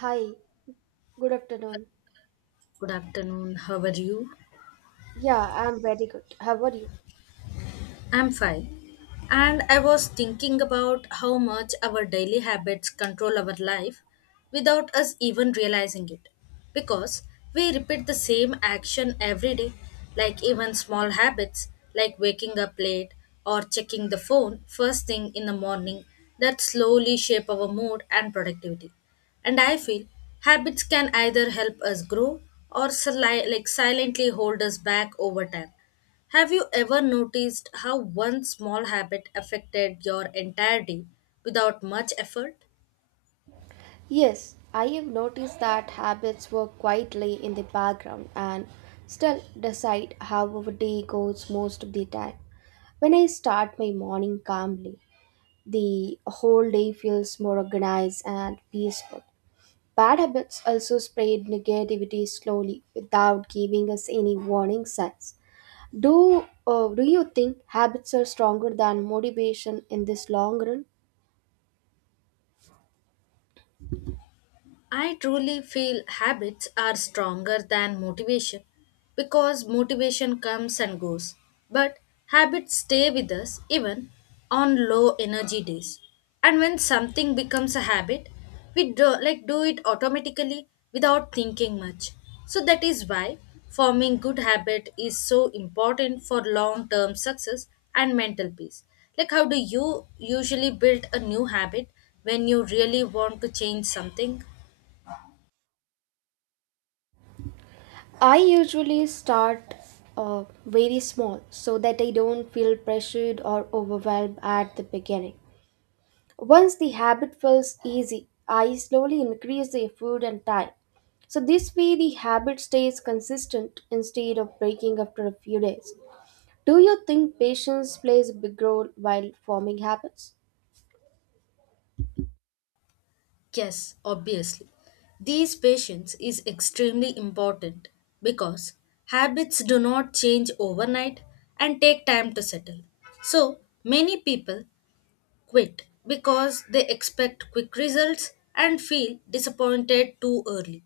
Hi, good afternoon. Good afternoon. How are you? Yeah, I'm very good. How are you? I'm fine. And I was thinking about how much our daily habits control our life without us even realizing it. Because we repeat the same action every day, like even small habits like waking up late or checking the phone first thing in the morning that slowly shape our mood and productivity. And I feel habits can either help us grow or like silently hold us back over time. Have you ever noticed how one small habit affected your entire day without much effort? Yes, I have noticed that habits work quietly in the background and still decide how our day goes most of the time. When I start my morning calmly, the whole day feels more organized and peaceful. Bad habits also spread negativity slowly without giving us any warning signs. Do you think habits are stronger than motivation in this long run? I truly feel habits are stronger than motivation because motivation comes and goes, but habits stay with us even on low energy days. And when something becomes a habit, we do, like do it automatically without thinking much. So that is why forming good habit is so important for long term success and mental peace. Like how do you usually build a new habit when you really want to change something? I usually start very small so that I don't feel pressured or overwhelmed at the beginning. Once the habit feels easy, I slowly increase the effort and time. So, this way the habit stays consistent instead of breaking after a few days. Do you think patience plays a big role while forming habits? Yes, obviously. These patience is extremely important because habits do not change overnight and take time to settle. So, many people quit because they expect quick results and feel disappointed too early.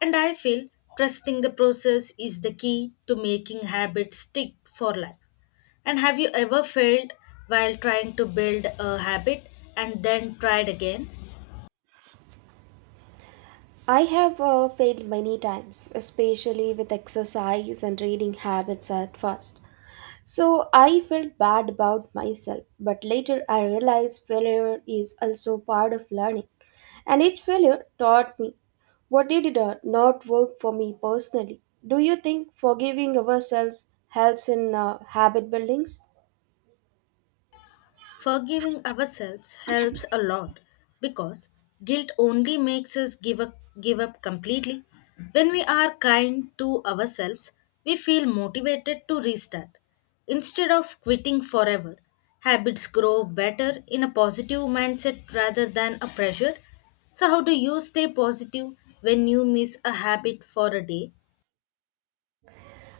And I feel trusting the process is the key to making habits stick for life. And have you ever failed while trying to build a habit and then tried again? I have failed many times, especially with exercise and reading habits at first. So I felt bad about myself, but later I realized failure is also part of learning. And each failure taught me what did not work for me personally. Do you think forgiving ourselves helps in habit buildings? Forgiving ourselves helps a lot because guilt only makes us give up completely. When we are kind to ourselves, we feel motivated to restart. Instead of quitting forever, habits grow better in a positive mindset rather than a pressure. So, how do you stay positive when you miss a habit for a day?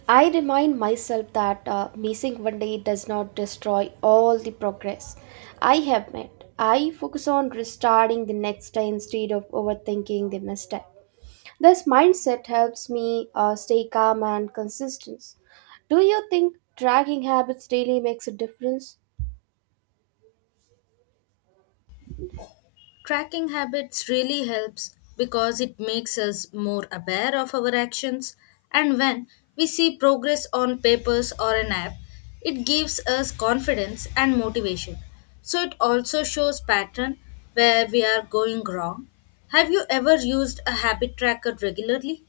I remind myself that missing one day does not destroy all the progress I have made. I focus on restarting the next day instead of overthinking the mistake. This mindset helps me stay calm and consistent. Do you think tracking habits really makes a difference? Tracking habits really helps because it makes us more aware of our actions, and when we see progress on papers or an app, it gives us confidence and motivation. So it also shows pattern where we are going wrong. Have you ever used a habit tracker regularly?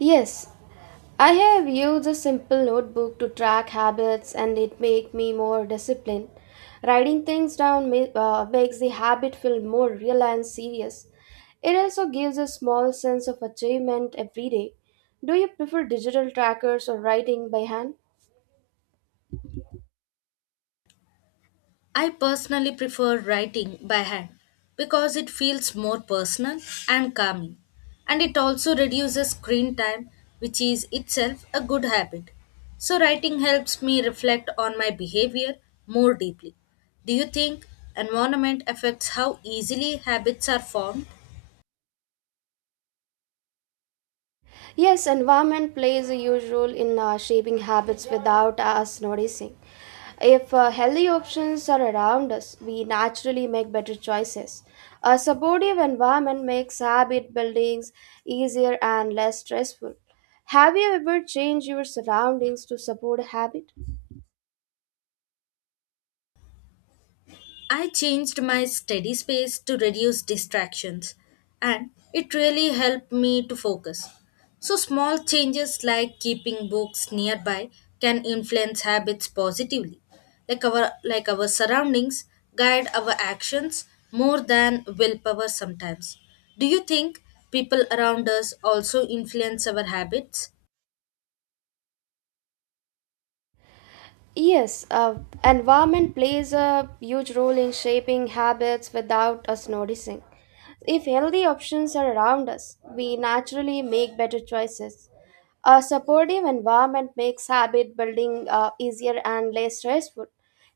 Yes, I have used a simple notebook to track habits and it make me more disciplined. Writing things down makes the habit feel more real and serious. It also gives a small sense of achievement every day. Do you prefer digital trackers or writing by hand? I personally prefer writing by hand because it feels more personal and calming, and it also reduces screen time, which is itself a good habit. So, writing helps me reflect on my behavior more deeply. Do you think environment affects how easily habits are formed? Yes, environment plays a huge role in shaping habits without us noticing. If healthy options are around us, we naturally make better choices. A supportive environment makes habit buildings easier and less stressful. Have you ever changed your surroundings to support a habit? I changed my study space to reduce distractions, and it really helped me to focus. So, small changes like keeping books nearby can influence habits positively. Like our surroundings guide our actions more than willpower sometimes. Do you think people around us also influence our habits? Yes, environment plays a huge role in shaping habits without us noticing. If healthy options are around us, we naturally make better choices. A supportive environment makes habit building easier and less stressful.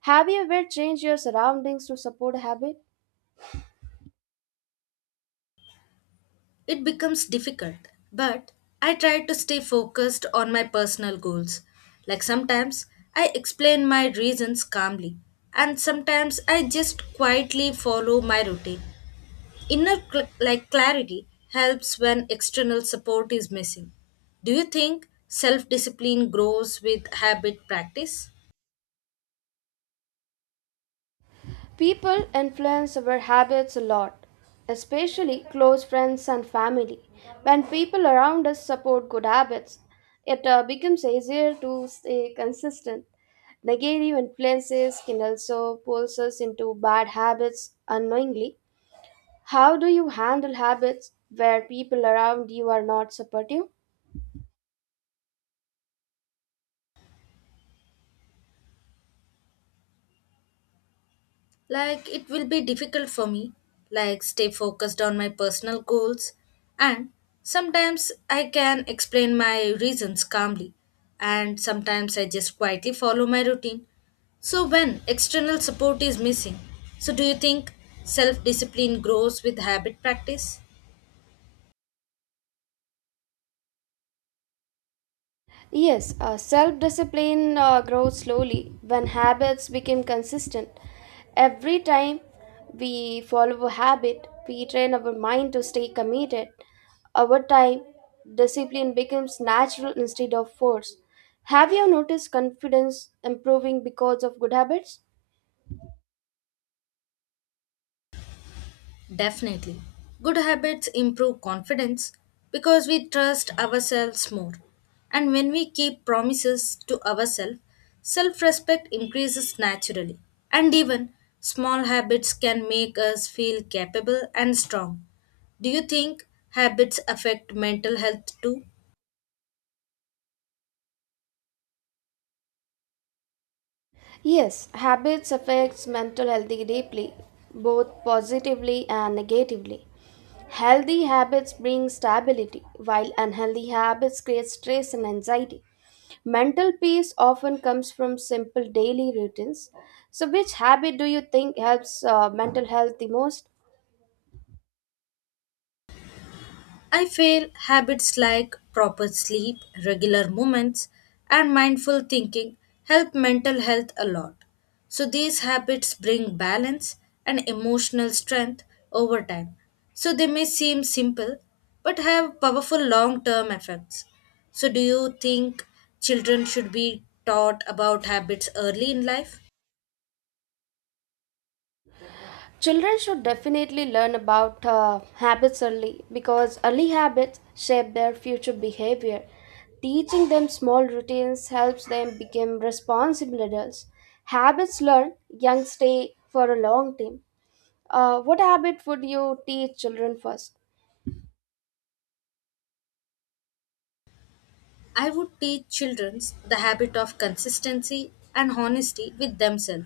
Have you ever changed your surroundings to support habit? It becomes difficult. But I try to stay focused on my personal goals. Like sometimes I explain my reasons calmly, and sometimes I just quietly follow my routine. Like clarity helps when external support is missing. Do you think self discipline grows with habit practice? People influence our habits a lot, especially close friends and family. When people around us support good habits, it becomes easier to stay consistent. Negative influences can also pull us into bad habits unknowingly. How do you handle habits where people around you are not supportive? Like, it will be difficult for me, like, stay focused on my personal goals, and sometimes I can explain my reasons calmly, and sometimes I just quietly follow my routine. So, when external support is missing, so do you think self discipline grows with habit practice? Yes, self discipline grows slowly when habits become consistent. Every time we follow a habit, we train our mind to stay committed. Over time, discipline becomes natural instead of force. Have you noticed confidence improving because of good habits? Definitely. Good habits improve confidence because we trust ourselves more. And when we keep promises to ourselves, self respect increases naturally. And even small habits can make us feel capable and strong. Do you think habits affect mental health too? Yes, habits affects mental health deeply, both positively and negatively. Healthy habits bring stability, while unhealthy habits create stress and anxiety. Mental peace often comes from simple daily routines. So, which habit do you think helps mental health the most? I feel habits like proper sleep, regular movements, and mindful thinking help mental health a lot. So these habits bring balance and emotional strength over time. So they may seem simple but have powerful long-term effects. So do you think children should be taught about habits early in life? Children should definitely learn about habits early because early habits shape their future behavior. Teaching them small routines helps them become responsible adults. Habits learned, young stay for a long time. What habit would you teach children first? I would teach children the habit of consistency and honesty with themselves,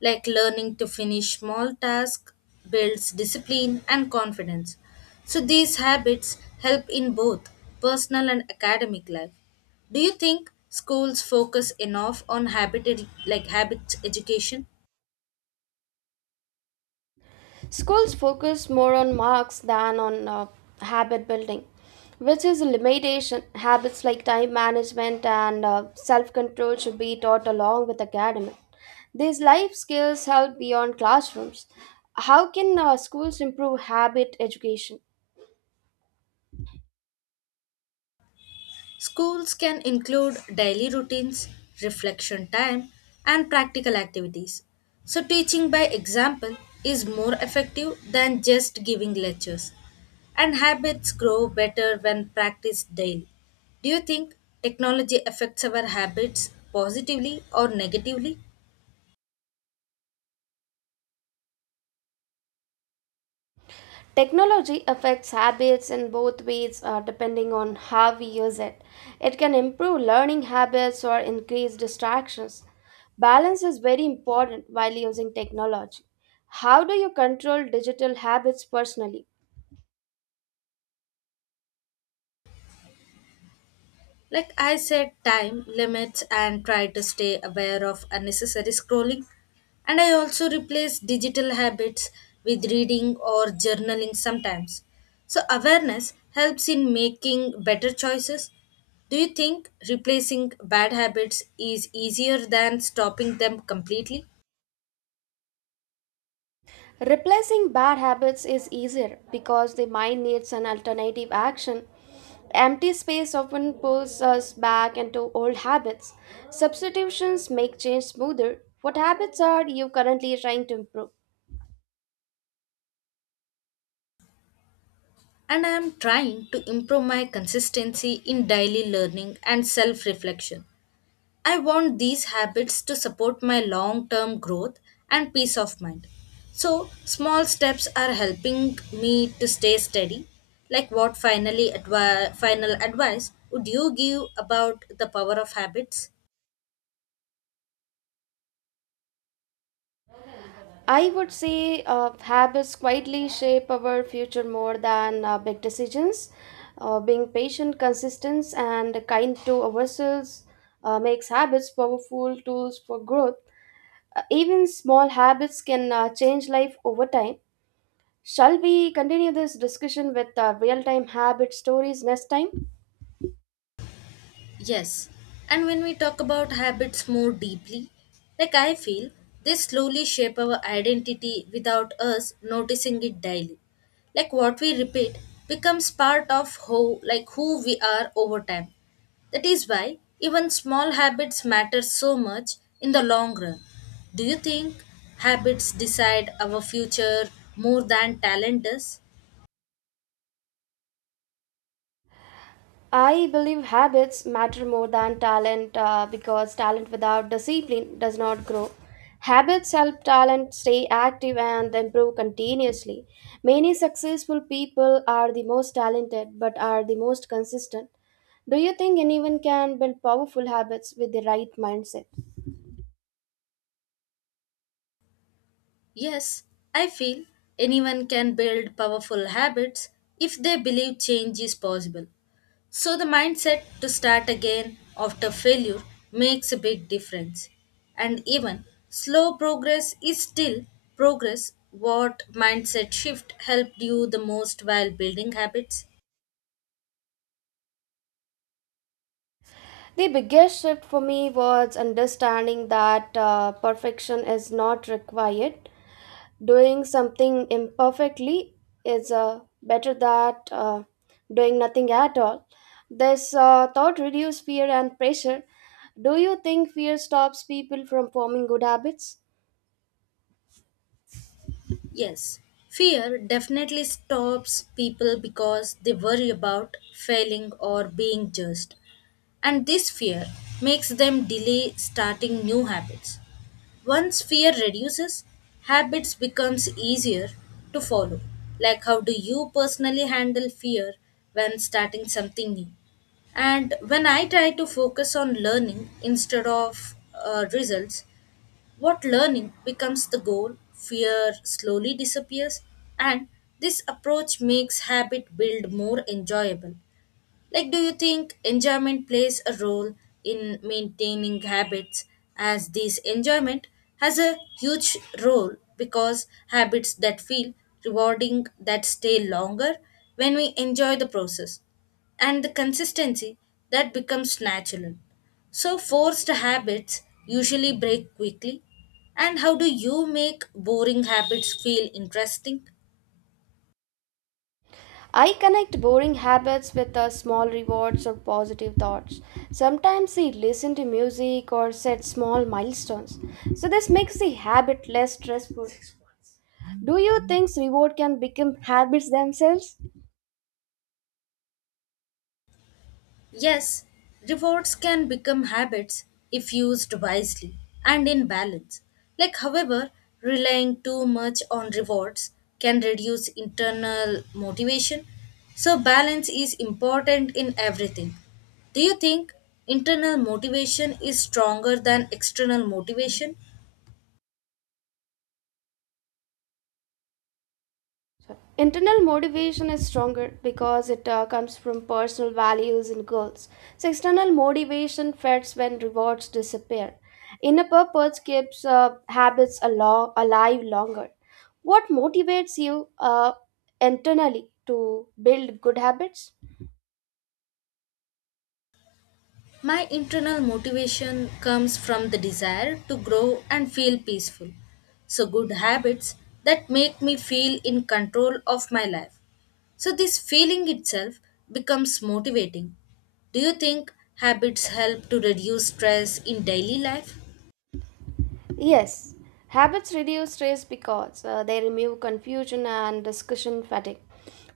like learning to finish small tasks builds discipline and confidence. So these habits help in both personal and academic life. Do you think schools focus enough on habits education? Schools focus more on marks than on habit building, which is a limitation. Habits like time management and self control should be taught along with academic. These life skills help beyond classrooms. How can schools improve habit education? Schools can include daily routines, reflection time, and practical activities. So, teaching by example is more effective than just giving lectures. And habits grow better when practiced daily. Do you think technology affects our habits positively or negatively? Technology affects habits in both ways depending on how we use it. It can improve learning habits or increase distractions. Balance is very important while using technology. How do you control digital habits personally? Like I set time limits and try to stay aware of unnecessary scrolling. And I also replace digital habits with reading or journaling sometimes. So awareness helps in making better choices. Do you think replacing bad habits is easier than stopping them completely? Replacing bad habits is easier because the mind needs an alternative action. Empty space often pulls us back into old habits. Substitutions make change smoother. What habits are you currently trying to improve? And I am trying to improve my consistency in daily learning and self reflection. I want these habits to support my long term growth and peace of mind. So, small steps are helping me to stay steady. Like, what final advice would you give about the power of habits? I would say habits quietly shape our future more than big decisions. Being patient, consistent, and kind to ourselves makes habits powerful tools for growth. Even small habits can change life over time. Shall we continue this discussion with real time habit stories next time? Yes, and when we talk about habits more deeply, like I feel, they slowly shape our identity without us noticing it daily. Like what we repeat becomes part of how like who we are over time. That is why even small habits matter so much in the long run. Do you think habits decide our future more than talent does? I believe habits matter more than talent because talent without discipline does not grow. Habits help talent stay active and improve continuously. Many successful people are the most talented but are the most consistent. Do you think anyone can build powerful habits with the right mindset? Yes, I feel anyone can build powerful habits if they believe change is possible. So, the mindset to start again after failure makes a big difference. And even slow progress is still progress. What mindset shift helped you the most while building habits? The biggest shift for me was understanding that perfection is not required. Doing something imperfectly is better than doing nothing at all. This thought reduces fear and pressure. Do you think fear stops people from forming good habits? Yes, fear definitely stops people because they worry about failing or being judged. And this fear makes them delay starting new habits. Once fear reduces, habits becomes easier to follow. Like how do you personally handle fear when starting something new? And when I try to focus on learning instead of results, what learning becomes the goal, fear slowly disappears, and this approach makes habit build more enjoyable. Like, do you think enjoyment plays a role in maintaining habits, as this enjoyment has a huge role because habits that feel rewarding that stay longer when we enjoy the process and the consistency that becomes natural. So, forced habits usually break quickly. And how do you make boring habits feel interesting? I connect boring habits with small rewards or positive thoughts. Sometimes they listen to music or set small milestones. So, this makes the habit less stressful. Do you think reward can become habits themselves? Yes, rewards can become habits if used wisely and in balance. Like, however, relying too much on rewards can reduce internal motivation. So, balance is important in everything. Do you think internal motivation is stronger than external motivation? Sorry. Internal motivation is stronger because it comes from personal values and goals. So, external motivation fades when rewards disappear. Inner purpose keeps habits alive longer. What motivates you internally to build good habits? My internal motivation comes from the desire to grow and feel peaceful. So, good habits that make me feel in control of my life. So, this feeling itself becomes motivating. Do you think habits help to reduce stress in daily life? Yes, habits reduce stress because they remove confusion and discussion fatigue.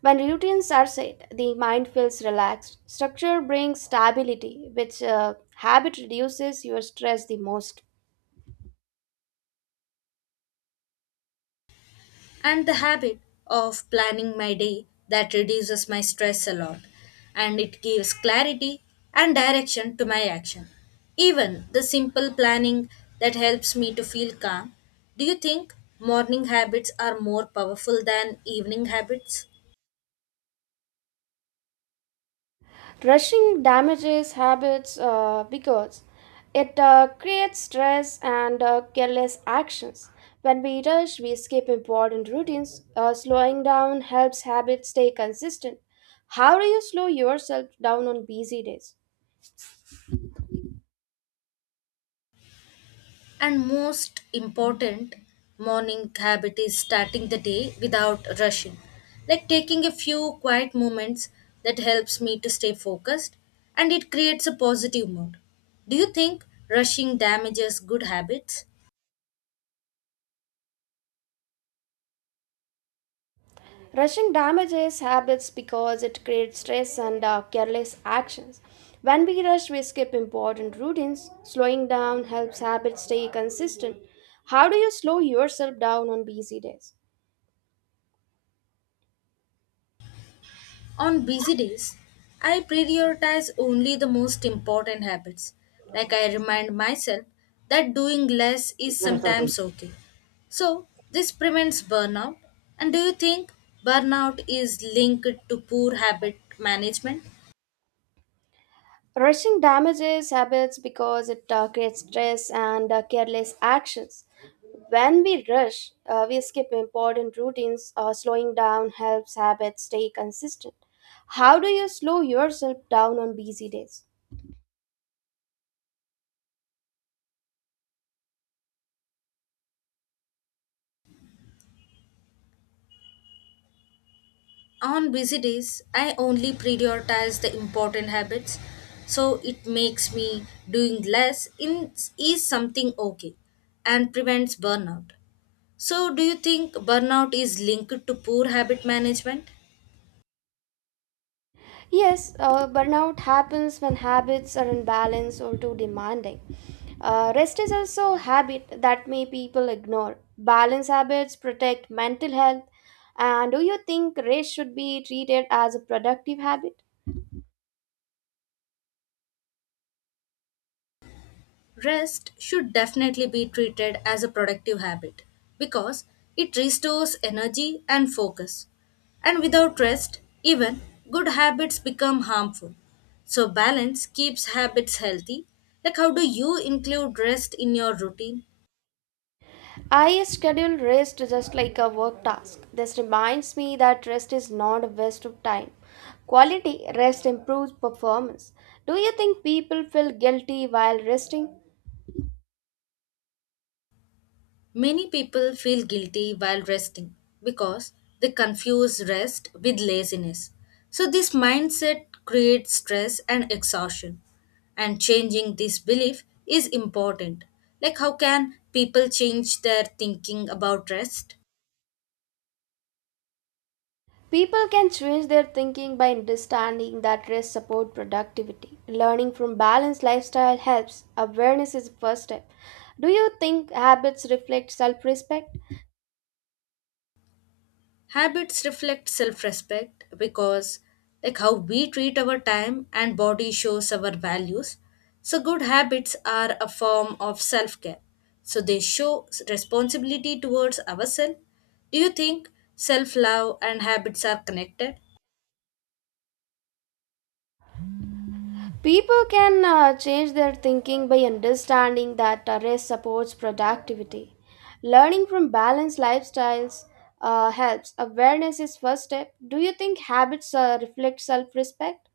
When routines are set, the mind feels relaxed. Structure brings stability, which habit reduces your stress the most. And the habit of planning my day that reduces my stress a lot and it gives clarity and direction to my action. Even the simple planning that helps me to feel calm. Do you think morning habits are more powerful than evening habits? Rushing damages habits because it creates stress and careless actions. When we rush, we skip important routines. Slowing down helps habits stay consistent. How do you slow yourself down on busy days? And most important, morning habit is starting the day without rushing, like taking a few quiet moments that helps me to stay focused and it creates a positive mood. Do you think rushing damages good habits? Rushing damages habits because it creates stress and careless actions. When we rush, we skip important routines. Slowing down helps habits stay consistent. How do you slow yourself down on busy days? On busy days, I prioritize only the most important habits. Like I remind myself that doing less is sometimes okay. So, this prevents burnout. And do you think burnout is linked to poor habit management? Rushing damages habits because it creates stress and careless actions. When we rush, we skip important routines. Slowing down helps habits stay consistent. How do you slow yourself down on busy days? On busy days, I only prioritize the important habits. So, it makes me doing less in, is something okay and prevents burnout. So, do you think burnout is linked to poor habit management? Yes, burnout happens when habits are unbalanced or too demanding. Rest is also a habit that may people ignore. Balance habits protect mental health. And do you think rest should be treated as a productive habit? Rest should definitely be treated as a productive habit because it restores energy and focus. And without rest, even good habits become harmful. So, balance keeps habits healthy. Like, how do you include rest in your routine? I schedule rest just like a work task. This reminds me that rest is not a waste of time. Quality rest improves performance. Do you think people feel guilty while resting? Many people feel guilty while resting because they confuse rest with laziness. So, this mindset creates stress and exhaustion. And changing this belief is important. Like, how can people change their thinking about rest? People can change their thinking by understanding that rest support productivity. Learning from balanced lifestyle helps. Awareness is the first step. Do you think habits reflect self-respect? Habits reflect self respect because, like, how we treat our time and body shows our values. So, good habits are a form of self care. So, they show responsibility towards ourselves. Do you think self love and habits are connected? People can change their thinking by understanding that rest supports productivity. Learning from balanced lifestyles helps. Awareness is first step. Do you think habits reflect self-respect?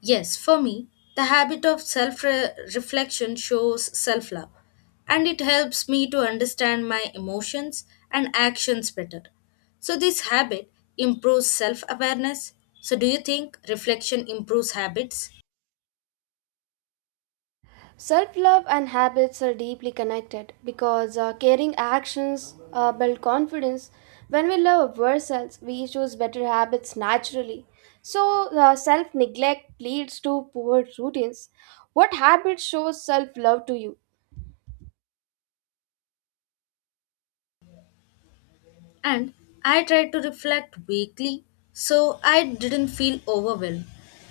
Yes, for me, the habit of self reflection shows self love and it helps me to understand my emotions and actions better. So, this habit improves self awareness. So, do you think reflection improves habits? Self love and habits are deeply connected because caring actions build confidence. When we love ourselves, we choose better habits naturally. So, self neglect leads to poor routines. What habit shows self love to you? And I tried to reflect weekly so I didn't feel overwhelmed.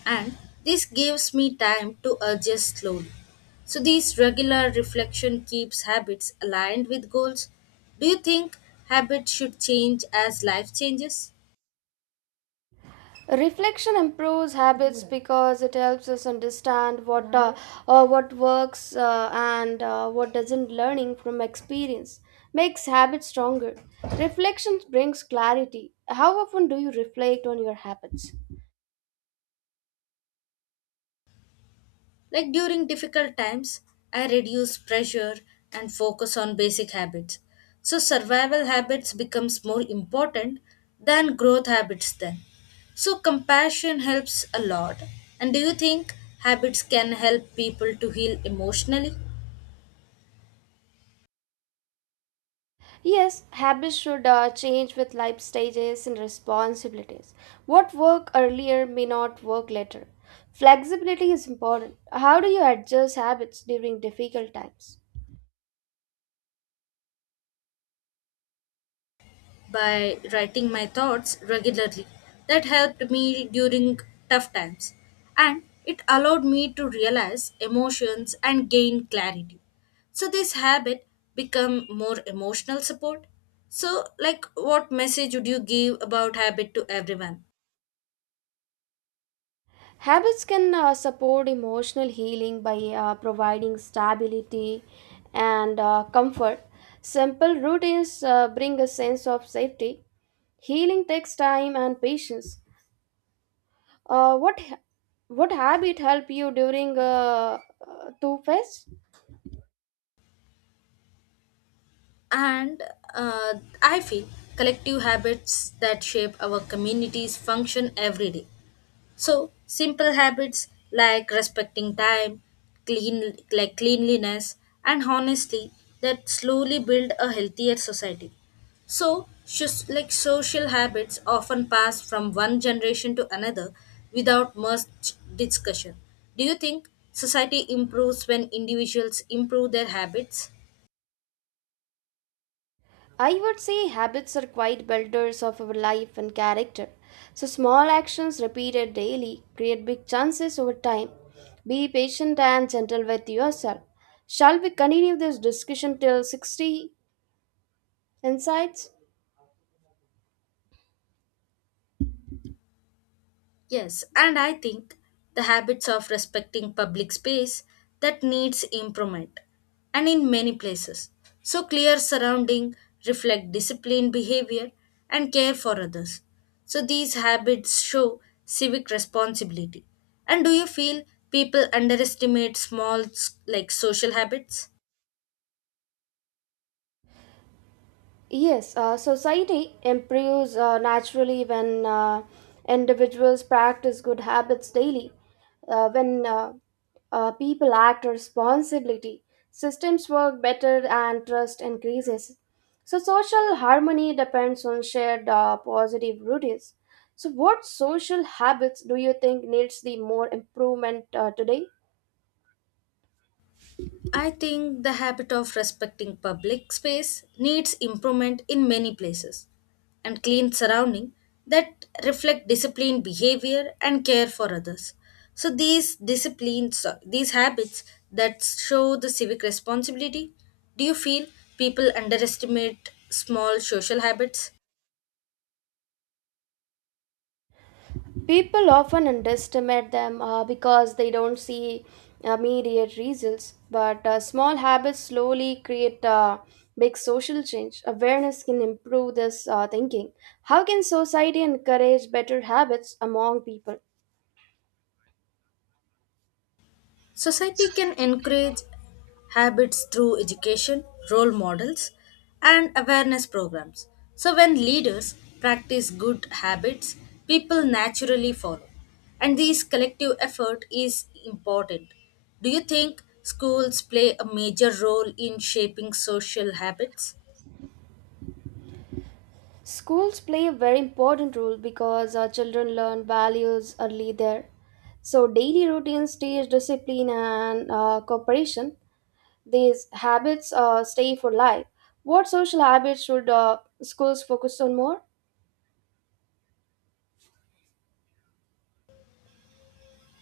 And this gives me time to adjust slowly. So, this regular reflection keeps habits aligned with goals. Do you think habits should change as life changes? Reflection improves habits because it helps us understand what works and what doesn't. Learning from experience makes habits stronger. Reflection brings clarity. How often do you reflect on your habits? Like during difficult times, I reduce pressure and focus on basic habits. So survival habits becomes more important than growth habits then. So compassion helps a lot. And do you think habits can help people to heal emotionally? Yes, habits should change with life stages and responsibilities. What worked earlier may not work later. Flexibility is important. How do you adjust habits during difficult times? By writing my thoughts regularly. That helped me during tough times, and it allowed me to realize emotions and gain clarity. So this habit become more emotional support. So like what message would you give about habit to everyone? Habits can support emotional healing by providing stability and comfort. Simple routines bring a sense of safety. Healing takes time and patience. Uh, what what habit help you during two phase? And uh, I feel collective habits that shape our communities function every day. So simple habits like respecting time, clean like cleanliness, and honesty that slowly build a healthier society. So just like social habits often pass from one generation to another without much discussion. Do you think society improves when individuals improve their habits? I would say habits are quite builders of our life and character. So, small actions repeated daily create big chances over time. Be patient and gentle with yourself. Shall we continue this discussion till 60 insights? Yes, and I think the habits of respecting public space that needs improvement and in many places. So clear surrounding reflect disciplined behavior and care for others. So these habits show civic responsibility. And do you feel people underestimate small social habits? Yes, society improves naturally when individuals practice good habits daily. When People act responsibility, systems work better and trust increases. So, social harmony depends on shared positive routines. So, what social habits do you think needs the more improvement today? I think the habit of respecting public space needs improvement in many places and clean surrounding that reflect disciplined behavior and care for others. So these disciplines so these habits that show the civic responsibility, do you feel people underestimate small social habits? People often underestimate them because they don't see immediate results, but small habits slowly create big social change. Awareness can improve this thinking. How can society encourage better habits among people? Society can encourage habits through education, role models, and awareness programs. So, when leaders practice good habits, people naturally follow. And this collective effort is important. Do you think schools play a major role in shaping social habits? Schools play a very important role because our children learn values early there. So, daily routines teach discipline and cooperation. These habits stay for life. What social habits should schools focus on more?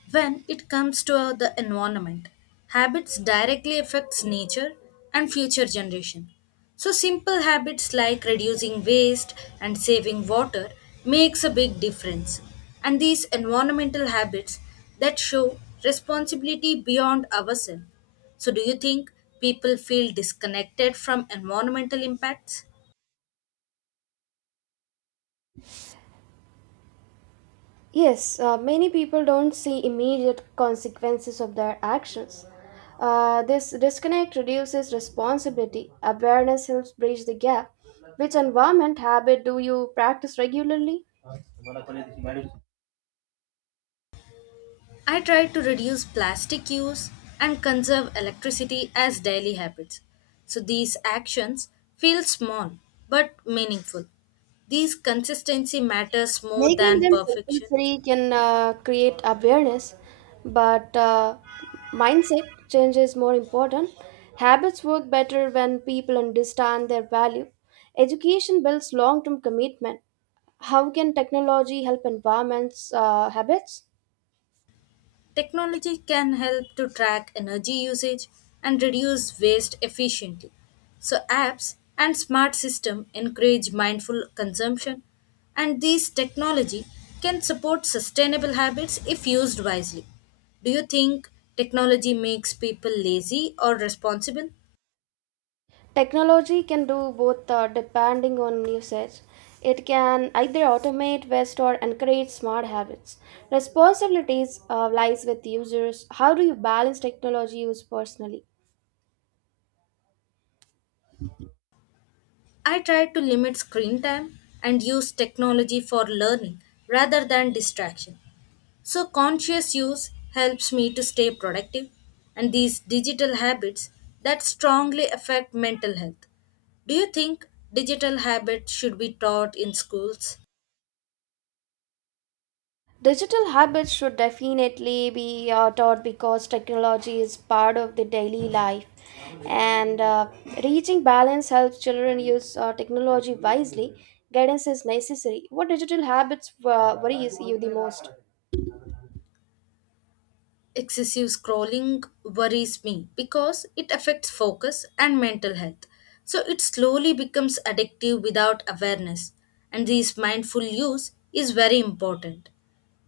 When it comes to the environment, habits directly affects nature and future generation. So simple habits like reducing waste and saving water makes a big difference. And these environmental habits that show responsibility beyond ourselves. So do you think people feel disconnected from environmental impacts? Yes, many people don't see immediate consequences of their actions. This disconnect reduces responsibility. Awareness helps bridge the gap. Which environment habit do you practice regularly? I try to reduce plastic use and conserve electricity as daily habits. So these actions feel small but meaningful. These consistency matters more Making than them perfection. compulsory can create awareness but mindset change is more important. Habits work better when people understand their value. Education builds long-term commitment. How can technology help environments habits? Technology can help to track energy usage and reduce waste efficiently. So, apps and smart systems encourage mindful consumption, and these technology can support sustainable habits if used wisely. Do you think technology makes people lazy or responsible? Technology can do both depending on usage. It can either automate, waste, or encourage smart habits. Responsibilities lies with users. How do you balance technology use personally? I try to limit screen time and use technology for learning rather than distraction. So, conscious use helps me to stay productive, and these digital habits that strongly affect mental health. Do you think digital habits should be taught in schools? Digital habits should definitely be taught because technology is part of the daily life. And Reaching balance helps children use technology wisely. Guidance is necessary. What digital habits worries you the most? Excessive scrolling worries me because it affects focus and mental health. So it slowly becomes addictive without awareness, and this mindful use is very important.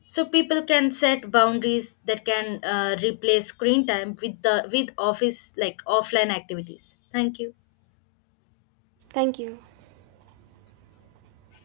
So people can set boundaries that can replace screen time with the with office like offline activities. Thank you. Thank you.